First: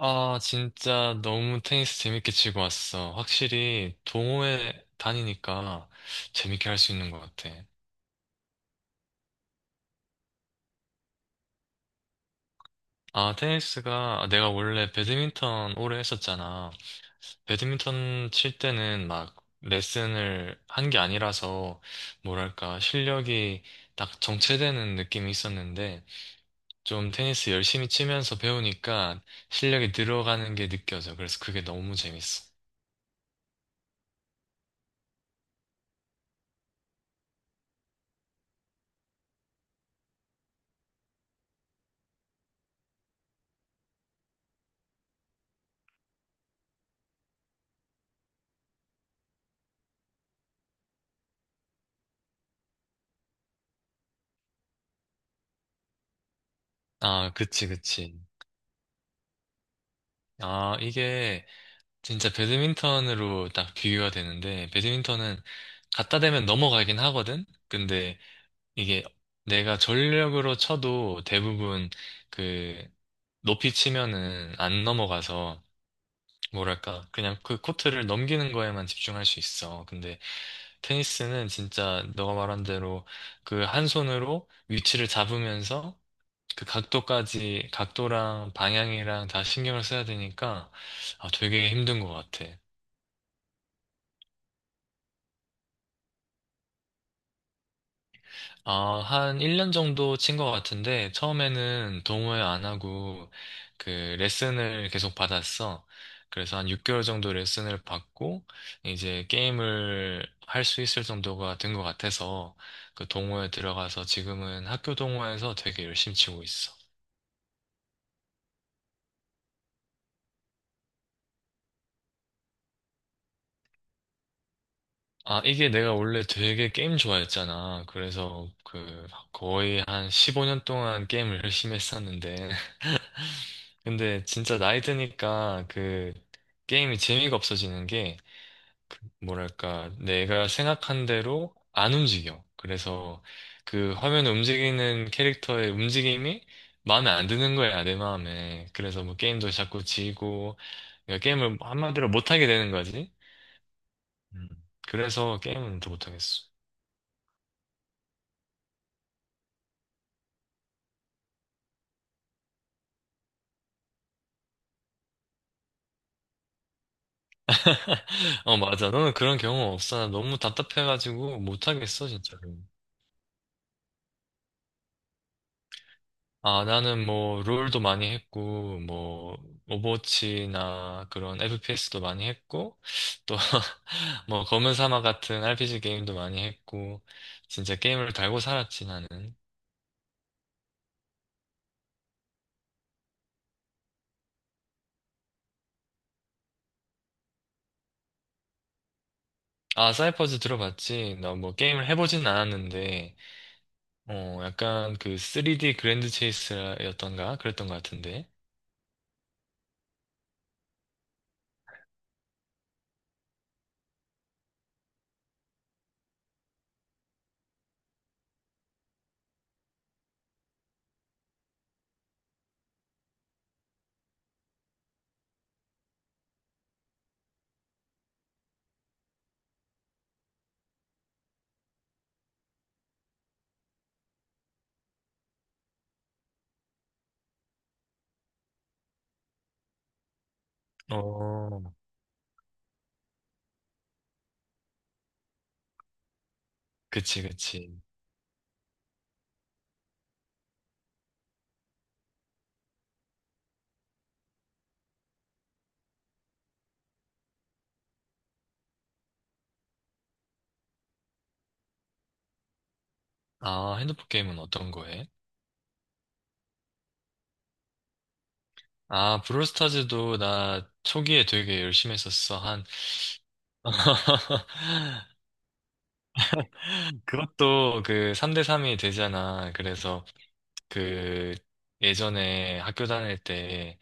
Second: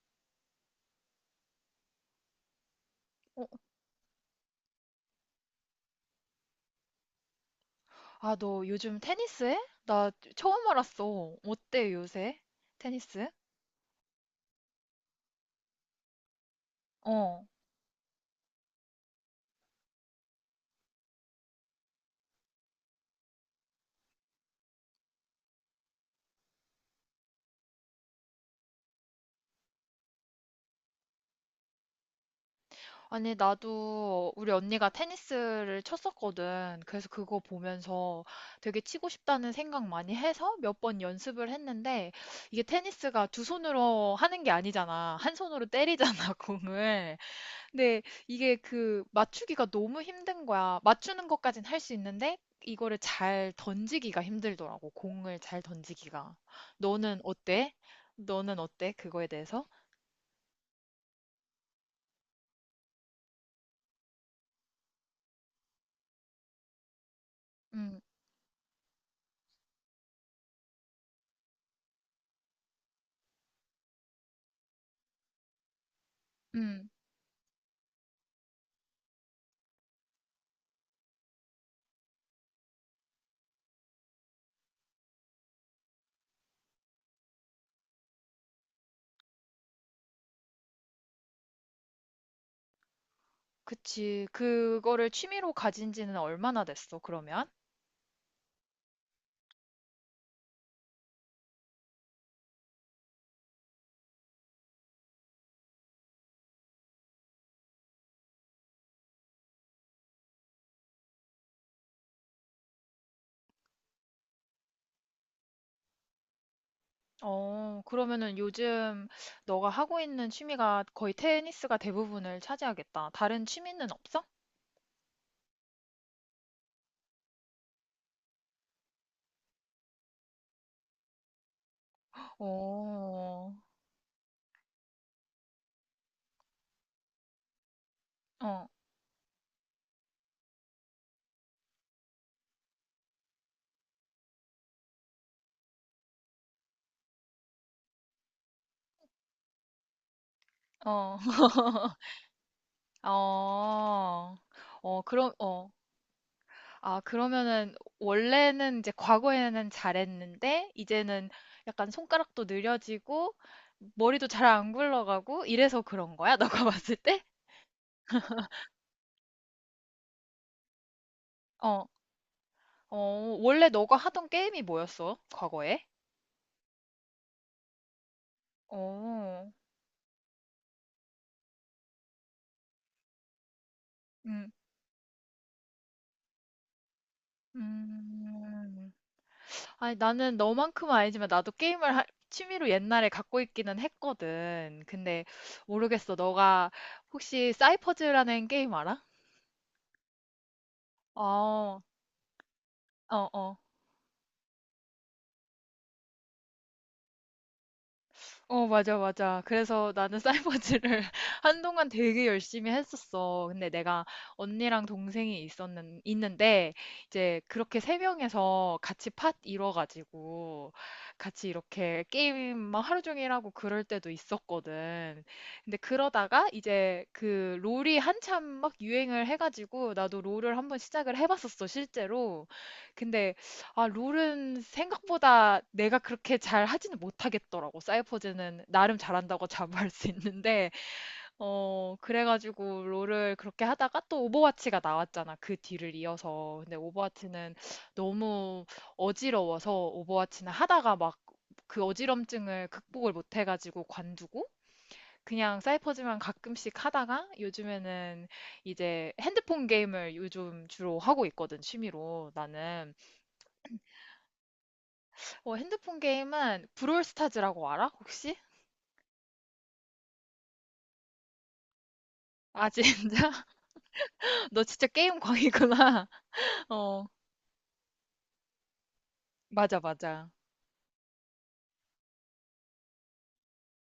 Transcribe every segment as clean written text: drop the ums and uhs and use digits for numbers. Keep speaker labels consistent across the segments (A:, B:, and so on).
A: 아, 진짜 너무 테니스 재밌게 치고 왔어.
B: 어,
A: 확실히 동호회 다니니까 재밌게 할 수 있는 것 같아.
B: 아, 너 요즘 테니스 해? 나 처음 알았어. 어때, 요새? 테니스?
A: 아, 테니스가 내가 원래 배드민턴 오래 했었잖아.
B: 어.
A: 배드민턴 칠 때는 막 레슨을 한 게 아니라서 뭐랄까 실력이 딱 정체되는 느낌이 있었는데 좀 테니스 열심히 치면서 배우니까 실력이 늘어가는 게 느껴져. 그래서 그게 너무 재밌어.
B: 아니, 나도 우리 언니가 테니스를 쳤었거든. 그래서 그거 보면서 되게 치고 싶다는 생각 많이 해서 몇 번 연습을 했는데, 이게 테니스가 두 손으로 하는 게 아니잖아. 한 손으로 때리잖아, 공을. 근데 이게 그 맞추기가 너무 힘든 거야. 맞추는 것까진 할 수 있는데 이거를 잘 던지기가 힘들더라고. 공을 잘 던지기가. 너는
A: 아, 그치,
B: 어때?
A: 그치.
B: 너는 어때? 그거에 대해서?
A: 아, 이게 진짜 배드민턴으로 딱 비교가 되는데, 배드민턴은 갖다 대면 넘어가긴 하거든?
B: 음,
A: 근데 이게 내가 전력으로 쳐도 대부분 그 높이 치면은 안 넘어가서,
B: 음,
A: 뭐랄까, 그냥 그 코트를 넘기는 거에만 집중할 수 있어. 근데 테니스는 진짜 너가 말한 대로 그 한 손으로 위치를 잡으면서 그 각도까지, 각도랑 방향이랑 다 신경을 써야 되니까, 아, 되게 힘든 것 같아.
B: 그치. 그거를 취미로 가진 지는 얼마나 됐어, 그러면?
A: 아, 한 1년 정도 친 것 같은데, 처음에는 동호회 안 하고, 그, 레슨을 계속 받았어. 그래서 한 6개월 정도 레슨을 받고, 이제 게임을 할 수 있을 정도가 된 것 같아서, 그 동호회 들어가서 지금은 학교 동호회에서 되게 열심히 치고 있어.
B: 어, 그러면은 요즘 너가 하고 있는 취미가 거의 테니스가 대부분을 차지하겠다. 다른 취미는 없어?
A: 아, 이게 내가 원래 되게 게임 좋아했잖아. 그래서 거의 한 15년 동안 게임을 열심히 했었는데,
B: 어,
A: 근데 진짜 나이 드니까 게임이 재미가 없어지는 게
B: 어,
A: 뭐랄까 내가 생각한 대로 안 움직여. 그래서 그 화면 움직이는 캐릭터의 움직임이 마음에 안 드는 거야, 내 마음에. 그래서 뭐 게임도 자꾸 지고
B: 어.
A: 그러니까 게임을 한마디로 못하게 되는 거지.
B: 어,
A: 음.
B: 어, 그럼,
A: 그래서
B: 어,
A: 게임은 더 못하겠어.
B: 아, 그러면은, 원래는 이제 과거에는 잘했는데, 이제는 약간 손가락도 느려지고, 머리도 잘 안 굴러가고, 이래서 그런 거야? 너가 봤을 때?
A: 어, 맞아. 너는 그런 경험 없어. 나 너무 답답해가지고
B: 어,
A: 못하겠어, 진짜.
B: 어, 원래 너가 하던 게임이 뭐였어? 과거에?
A: 아, 나는 뭐, 롤도 많이 했고, 뭐,
B: 어,
A: 오버워치나 그런 FPS도 많이 했고, 또, 뭐,
B: 음,
A: 검은 사막 같은 RPG 게임도 많이 했고, 진짜 게임을 달고 살았지,
B: 음.
A: 나는.
B: 아니, 나는 너만큼은 아니지만, 나도 취미로 옛날에 갖고 있기는 했거든. 근데, 모르겠어. 너가 혹시 사이퍼즈라는 게임 알아?
A: 아, 사이퍼즈 들어봤지? 나 뭐,
B: 아,
A: 게임을 해보진 않았는데,
B: 어, 어.
A: 어, 약간 그 3D 그랜드 체이스였던가? 그랬던 것 같은데.
B: 어, 맞아, 맞아. 그래서 나는 사이버즈를 한동안 되게 열심히 했었어. 근데 내가 언니랑 있는데, 이제 그렇게 세 명에서 같이 팟 이뤄가지고, 같이 이렇게 게임 막 하루 종일 하고 그럴 때도 있었거든. 근데 그러다가 이제 그 롤이 한참 막 유행을 해가지고, 나도 롤을 한번 시작을 해봤었어, 실제로. 근데 아, 롤은 생각보다 내가 그렇게 잘 하지는 못하겠더라고. 사이퍼즈는 나름 잘한다고 자부할 수 있는데,
A: 어,
B: 어, 그래가지고 롤을 그렇게 하다가 또 오버워치가 나왔잖아. 그 뒤를 이어서. 근데
A: 그치,
B: 오버워치는
A: 그치.
B: 너무 어지러워서 오버워치는 하다가 막 그 어지럼증을 극복을 못해가지고 관두고, 그냥 사이퍼즈만 가끔씩 하다가 요즘에는 이제 핸드폰 게임을 요즘 주로 하고 있거든, 취미로 나는.
A: 아, 핸드폰 게임은 어떤 거 해?
B: 어, 핸드폰 게임은 브롤스타즈라고 알아? 혹시?
A: 아, 브롤스타즈도 나 초기에 되게 열심히 했었어. 한
B: 아, 진짜? 너 진짜 게임 광이구나. 어,
A: 그것도 그 3대 3이 되잖아.
B: 맞아,
A: 그래서
B: 맞아.
A: 그 예전에 학교 다닐 때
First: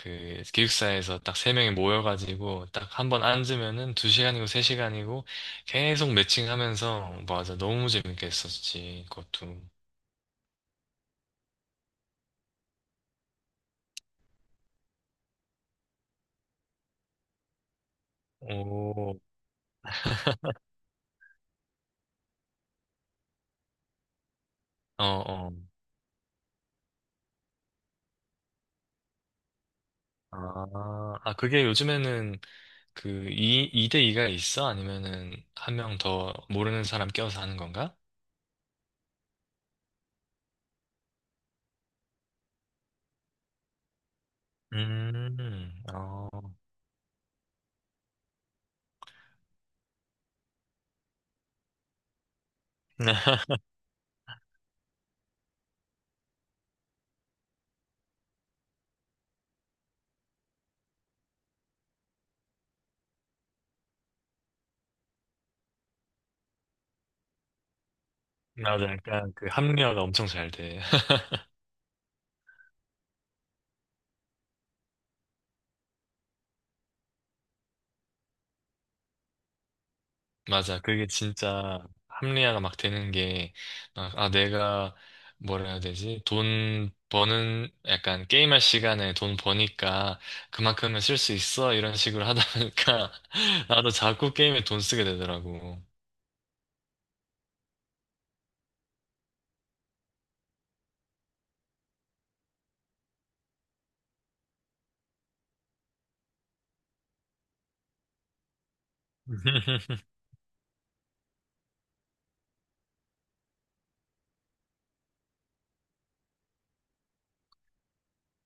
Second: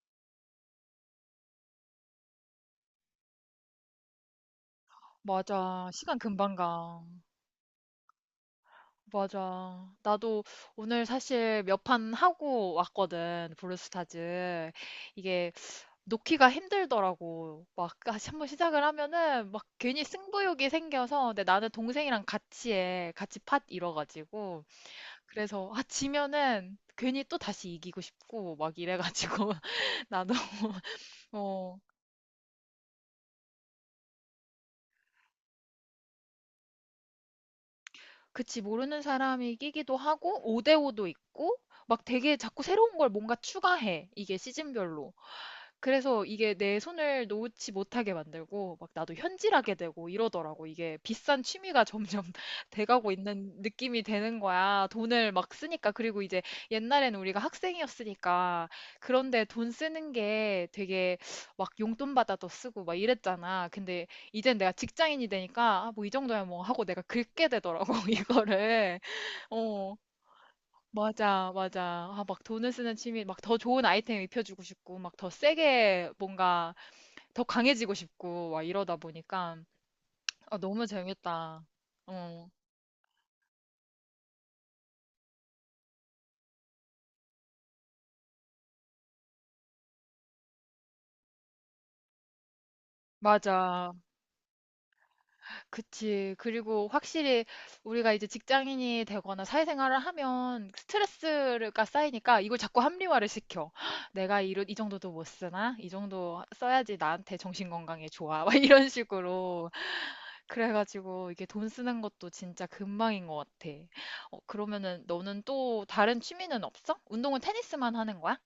A: 그 기숙사에서 딱 세 명이 모여가지고 딱 한번 앉으면은 두 시간이고 세 시간이고
B: 맞아.
A: 계속
B: 시간 금방 가.
A: 매칭하면서 맞아. 너무 재밌게 했었지. 그것도.
B: 맞아. 나도 오늘 사실 몇 판 하고 왔거든, 브롤스타즈. 이게 놓기가 힘들더라고. 막 다시 한번 시작을
A: 오,
B: 하면은 막 괜히 승부욕이 생겨서. 근데 나는 동생이랑 같이 해. 같이 팟 이뤄가지고.
A: 어, 어.
B: 그래서, 아, 지면은 괜히 또 다시 이기고 싶고, 막 이래가지고. 나도
A: 아, 아, 그게
B: 어,
A: 요즘에는 이대 2가 있어? 아니면은 한 명 더 모르는 사람 껴서 하는 건가?
B: 그치. 모르는 사람이 끼기도 하고 5대5도 있고, 막 되게 자꾸 새로운 걸 뭔가 추가해. 이게 시즌별로. 그래서
A: 어.
B: 이게 내 손을 놓지 못하게 만들고, 막 나도 현질하게 되고 이러더라고. 이게 비싼 취미가 점점 돼가고 있는 느낌이 되는 거야. 돈을 막 쓰니까. 그리고 이제 옛날에는 우리가 학생이었으니까, 그런데 돈 쓰는 게 되게 막 용돈 받아도 쓰고 막 이랬잖아. 근데 이젠 내가 직장인이 되니까, 아, 뭐 이 정도야 뭐 하고 내가 긁게 되더라고.
A: 맞아,
B: 이거를.
A: 약간 그
B: 어,
A: 합리화가 엄청 잘 돼.
B: 맞아, 맞아. 아, 막 돈을 쓰는 취미. 막 더 좋은 아이템 입혀주고 싶고, 막 더 세게 뭔가 더 강해지고 싶고, 막 이러다 보니까. 아,
A: 맞아,
B: 너무
A: 그게
B: 재밌다.
A: 진짜
B: 어.
A: 합리화가 막 되는 게, 아, 아, 내가 뭐라 해야 되지? 돈 버는, 약간 게임할 시간에 돈 버니까 그만큼은 쓸 수 있어. 이런 식으로 하다 보니까 나도
B: 맞아.
A: 자꾸 게임에 돈 쓰게 되더라고.
B: 그치. 그리고 확실히 우리가 이제 직장인이 되거나 사회생활을 하면 스트레스가 쌓이니까 이걸 자꾸 합리화를 시켜. 내가 이런, 이 정도도 못 쓰나? 이 정도 써야지 나한테 정신건강에 좋아. 막 이런 식으로. 그래가지고 이게 돈 쓰는 것도 진짜 금방인 것 같아. 어, 그러면은 너는 또 다른 취미는 없어? 운동은 테니스만 하는 거야?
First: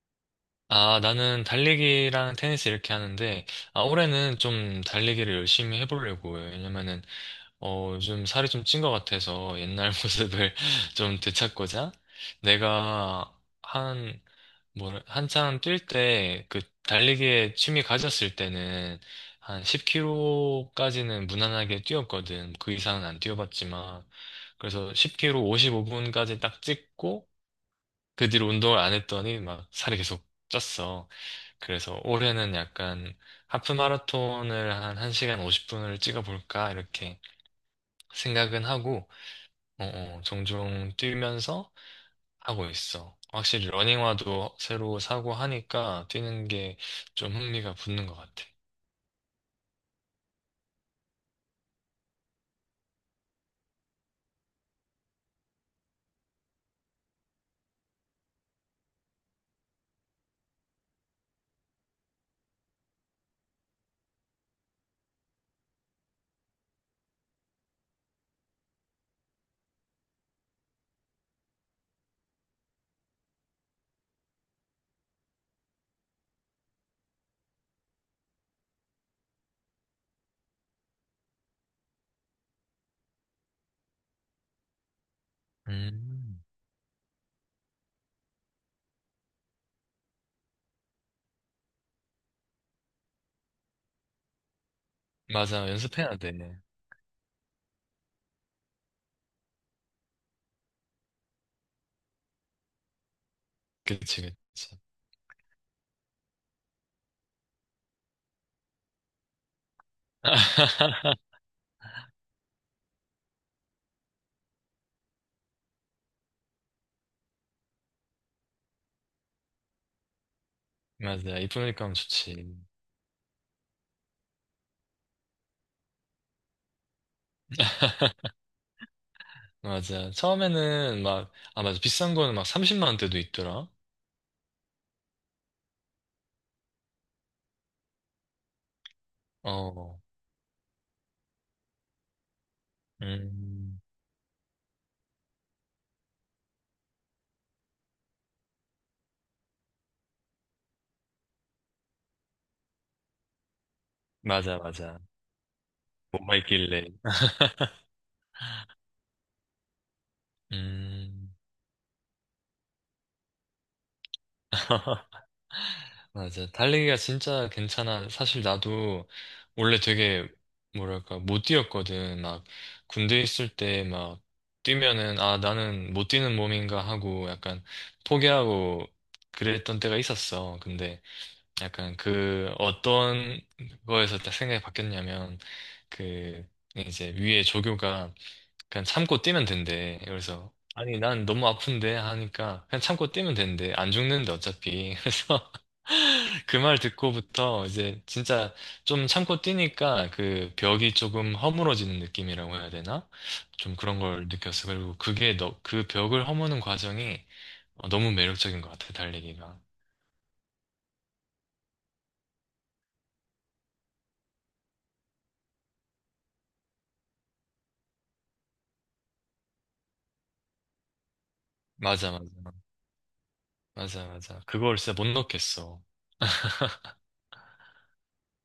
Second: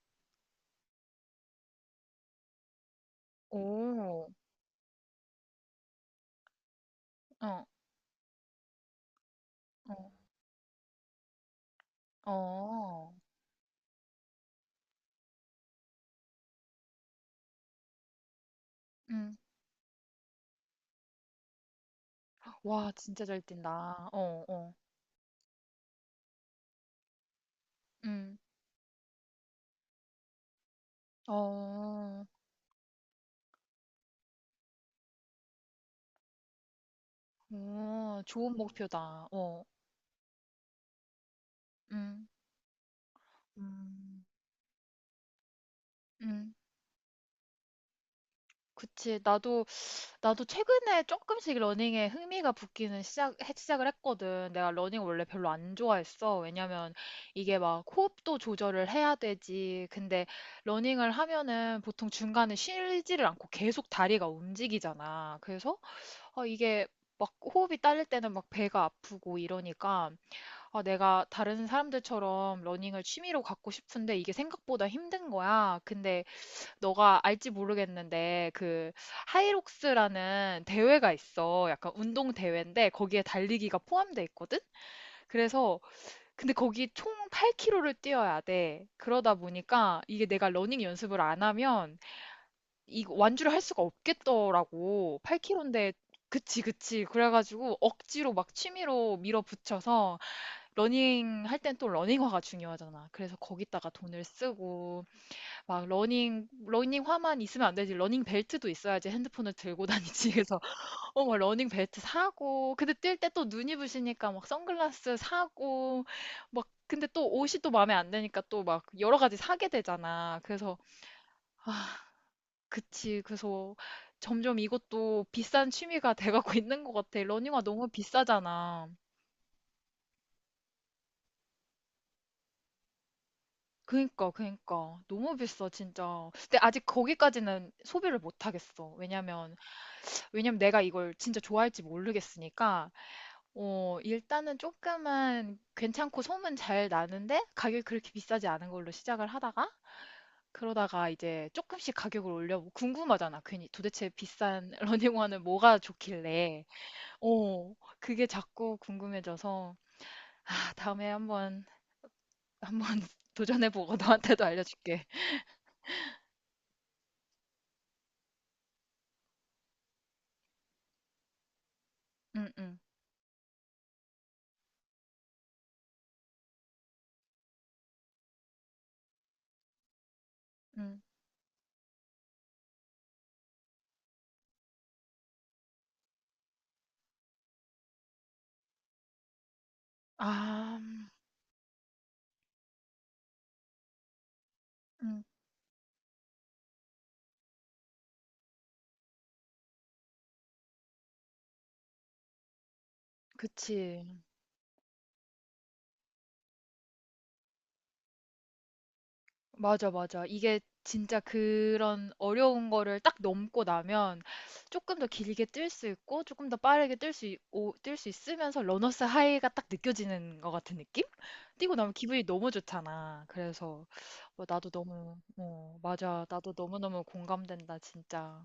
A: 아, 나는 달리기랑 테니스 이렇게 하는데, 아,
B: 오,
A: 올해는 좀 달리기를 열심히 해보려고. 요 왜냐면은
B: 어,
A: 어, 요즘 살이 좀 찐 것 같아서 옛날
B: 어,
A: 모습을 좀 되찾고자
B: 어.
A: 내가 한, 뭐, 한창 뛸 때, 달리기에 취미 가졌을 때는
B: 음.
A: 한 10km까지는 무난하게 뛰었거든. 그
B: 와,
A: 이상은 안
B: 진짜 잘
A: 뛰어봤지만.
B: 뛴다. 어, 어.
A: 그래서 1 0 k 오 55분까지 딱 찍고, 그
B: 음.
A: 뒤로 운동을 안 했더니 막 살이 계속 쪘어. 그래서
B: 어,
A: 올해는 약간 하프 마라톤을 한 1시간 50분을 찍어볼까, 이렇게
B: 어, 좋은
A: 생각은 하고,
B: 목표다. 어,
A: 어, 어, 종종 뛰면서
B: 음,
A: 하고 있어. 확실히
B: 음,
A: 러닝화도 새로 사고 하니까 뛰는
B: 음.
A: 게 좀 흥미가 붙는 것 같아.
B: 그치. 나도, 나도 최근에 조금씩 러닝에 흥미가 붙기는 시작을 했거든. 내가 러닝 원래 별로 안 좋아했어. 왜냐면 이게 막 호흡도 조절을 해야 되지. 근데 러닝을 하면은 보통 중간에 쉬지를 않고 계속 다리가 움직이잖아. 그래서, 어, 이게 막 호흡이 딸릴 때는 막 배가 아프고 이러니까, 아, 내가 다른 사람들처럼 러닝을 취미로 갖고 싶은데 이게 생각보다 힘든 거야. 근데 너가 알지 모르겠는데 그 하이록스라는 대회가 있어. 약간 운동 대회인데 거기에 달리기가 포함돼 있거든? 그래서,
A: 음.
B: 근데 거기 총 8km를 뛰어야 돼. 그러다 보니까 이게 내가 러닝 연습을 안 하면 이 완주를 할 수가 없겠더라고.
A: 맞아,
B: 8km인데.
A: 연습해야 돼.
B: 그치, 그치. 그래가지고 억지로 막 취미로 밀어붙여서 러닝 할 땐 또 러닝화가 중요하잖아. 그래서 거기다가
A: 그치,
B: 돈을
A: 그치.
B: 쓰고. 막 러닝화만 있으면 안 되지. 러닝 벨트도 있어야지. 핸드폰을 들고 다니지. 그래서 어막 러닝 벨트 사고. 근데 뛸 때 또 눈이 부시니까 막 선글라스 사고, 막 근데 또 옷이 또 마음에 안 드니까 또 막 여러 가지 사게 되잖아. 그래서
A: 맞아, 이쁘니까 하면
B: 아,
A: 좋지.
B: 그치. 그래서 점점 이것도 비싼 취미가 돼가고 있는 것 같아. 러닝화 너무 비싸잖아.
A: 맞아. 처음에는 막, 아, 맞아. 비싼 거는 막 30만 원대도 있더라.
B: 그니까, 그니까. 너무 비싸, 진짜. 근데 아직 거기까지는 소비를 못 하겠어. 왜냐면,
A: 어,
B: 왜냐면 내가 이걸 진짜 좋아할지 모르겠으니까,
A: 음,
B: 어, 일단은 조금은 괜찮고 소문 잘 나는데, 가격이 그렇게 비싸지 않은 걸로 시작을 하다가, 그러다가 이제 조금씩 가격을 올려. 궁금하잖아. 괜히 도대체
A: 맞아,
B: 비싼
A: 맞아.
B: 러닝화는 뭐가
A: 뭐가
B: 좋길래.
A: 있길래.
B: 어, 그게 자꾸 궁금해져서, 아, 다음에
A: 음.
B: 한번, 한번 도전해보고 너한테도 알려줄게.
A: 맞아. 달리기가 진짜 괜찮아. 사실 나도 원래 되게, 뭐랄까, 못 뛰었거든. 막,
B: 응, 응,
A: 군대 있을 때 막, 뛰면은, 아, 나는 못 뛰는 몸인가 하고 약간 포기하고 그랬던 때가 있었어.
B: 응.
A: 근데 약간 그 어떤 거에서 딱 생각이 바뀌었냐면, 그, 이제 위에 조교가 그냥 참고 뛰면 된대. 그래서
B: 아,
A: 아니 난 너무 아픈데 하니까 그냥 참고 뛰면 된대. 안 죽는데 어차피.
B: 음,
A: 그래서 그 말 듣고부터 이제 진짜 좀 참고 뛰니까 그 벽이 조금 허물어지는 느낌이라고 해야 되나? 좀 그런
B: 그치.
A: 걸 느꼈어. 그리고 그게 너, 그 벽을 허무는 과정이 어, 너무 매력적인 것 같아, 달리기가.
B: 맞아, 맞아. 이게 진짜 그런 어려운 거를 딱 넘고 나면 조금 더 길게 뛸 수 있고 조금 더 빠르게 뛸 수 있으면서 러너스 하이가 딱 느껴지는 것 같은 느낌? 뛰고 나면
A: 맞아,
B: 기분이
A: 맞아.
B: 너무 좋잖아. 그래서
A: 맞아, 맞아.
B: 뭐 나도
A: 그걸 진짜 못
B: 너무, 어,
A: 넣겠어.
B: 맞아. 나도 너무너무 공감된다, 진짜.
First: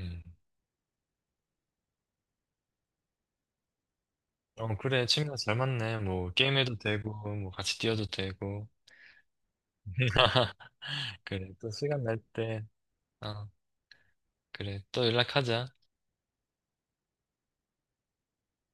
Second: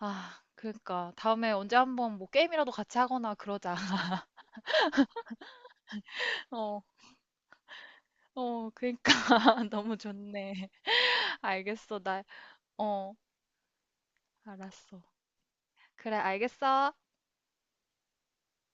A: 음.
B: 그러니까 다음에 언제 한번 뭐 게임이라도 같이 하거나 그러자.
A: 어, 그래. 취미가 잘 맞네. 뭐, 게임해도
B: 어,
A: 되고, 뭐, 같이 뛰어도 되고.
B: 어, 그러니까 너무 좋네.
A: 그래, 또
B: 알겠어.
A: 시간 날
B: 나,
A: 때,
B: 어,
A: 어, 그래,
B: 알았어.
A: 또 연락하자.
B: 그래, 알겠어.